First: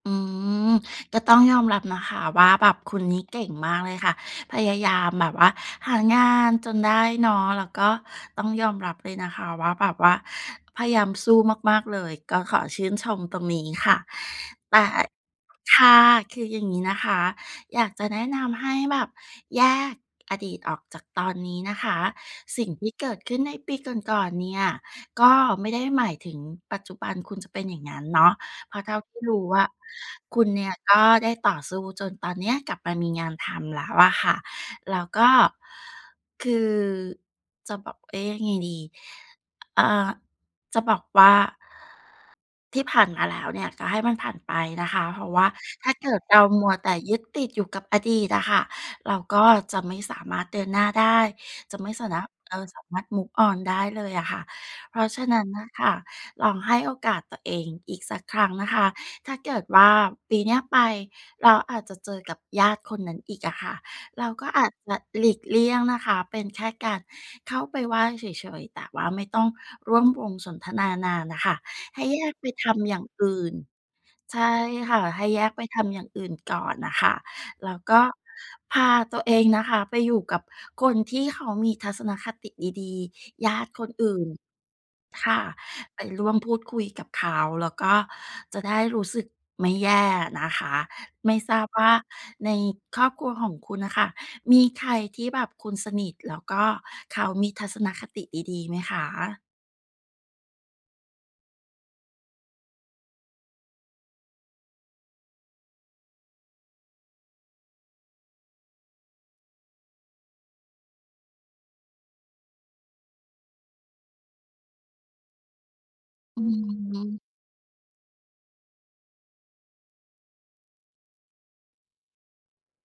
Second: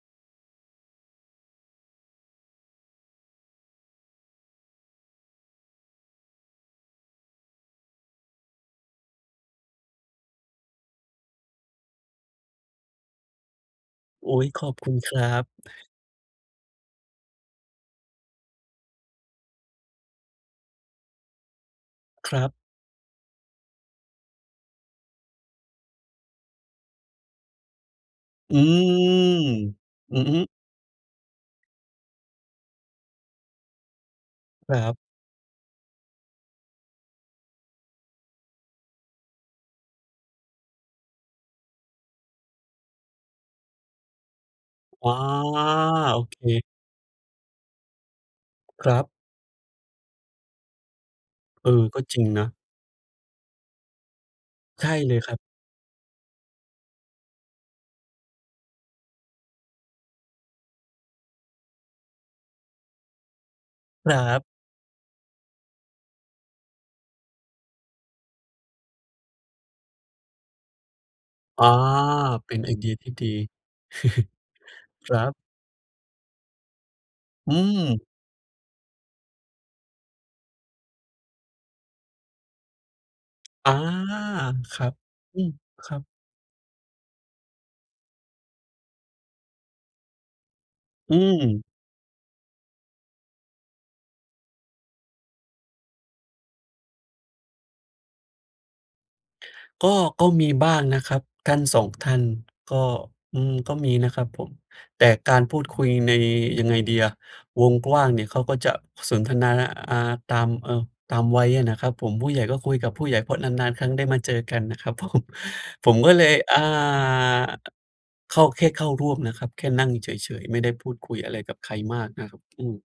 อืม ก็ต้องยอมรับนะคะว่าแบบคุณนี้เก่งมากเลยค่ะ พยายามแบบว่าหางานจนได้เนาะ แล้วก็ต้องยอมรับเลยนะคะว่าแบบว่าพยายามสู้มาก ๆ เลย ก็ขอชื่นชมตรงนี้ค่ะ อุ๊ย ขอแตบ่ คุณครับ ค่ะ คืออย่างงี้นะคะ อยากจะแนะนำให้แบบแยกอดีตออกจากตอนนี้นะคะ ครับ สิ่งที่เกิดขึ้นในปีก่อน ๆ เนี่ย ก็ไม่ได้หมายถึงปัจจุบันคุณจะเป็นอย่างงั้นเนาะ อืเพราะเท่าที่ม รู้อะ อือฮคุึ ณเนี่ยก็ได้ต่อสู้จนตอนเนี้ยกลับมามีงานทำแล้วอะค่ะ ครัแบ ล้วก็ คือ จะบอก เอ๊ะ ยังไงดี อ เออ จะบอกว่า ที่ผ่านมาแล้วเนี่ยก็ให้มันผ่านไปนะคะ อา เพราะว่าถ้าเกิโอดเเรามค ัวแต่ยึดติดอยู่กับอดีตอะค่ะ ครับ เราก็จะไม่สามารถเดินหน้าได้ เออ จะไม่ก็สาจนริะ งนะ เออ สามารถ move on ได้เลยอะค่ะ ใช่เพราะเลฉยะครนับ ั้นน่ะค่ะ ลองให้โอกาสตัวเองอีกสักครั้งนะคะ ถ้าเกิดว่าปีเนี้ยไป เราอาจจะเจอกับญาติคนนั้นอีกอะค่ะ ครัเราบ ก็อาจจะหลีกเลี่ยงนะคะ เป็นแค่การเข้าไปไหว้เฉย ๆ แต่ว่าไม่ต้องร่วมวงสนทนานานน่ะค่ะ อา ให้แยกไปเป็นทไอเดีำอยย่าทงี่ดอี ื่น ใช่ค่ะ ครใัห้บ แยกไปทำอย่างอื่นก่อนน่ะค่ะ อืแล้วก็ม พาตัวเองนะคะไปอยู่กับคนที่เขามีทัศนคติดี ๆ ญาตอิา คนอื่น ครับ คอ่ืะ ม ครัไปบ ร่วมพูดคุยกับเขาแล้วก็จะได้รู้สึกไม่แย่นะคะ อืไม่ทราม บว่าในครอบครัวของคุณน่ะค่ะ มีใครที่แบบคุณสนิทแล้วก็เขามีทัศนคติดี ๆ ไหมคะ? ก็ ก็มีบ้างนะครับ ท่าน 2 ท่าน ก็ อืม ก็มีนะครับผม แต่การพูดคุยใน ยังไงดีอะ วงกว้างเนี่ยเขาก็จะสนทนา น อ่า ตาม เออ ตามวัยอะนะครับผม ผู้ใหญ่ก็คุยกับผู้ใหญ่ เพราะนาน ๆ ครั้งได้มาเจอกันนะครับ ผม ผมก็เลย อือ่า ม อ เข้า แค่เข้าร่วมนะครับ แค่นั่งเฉย ๆ ไม่ได้พูดคุยอะไรกับใครมากนะครับ อืม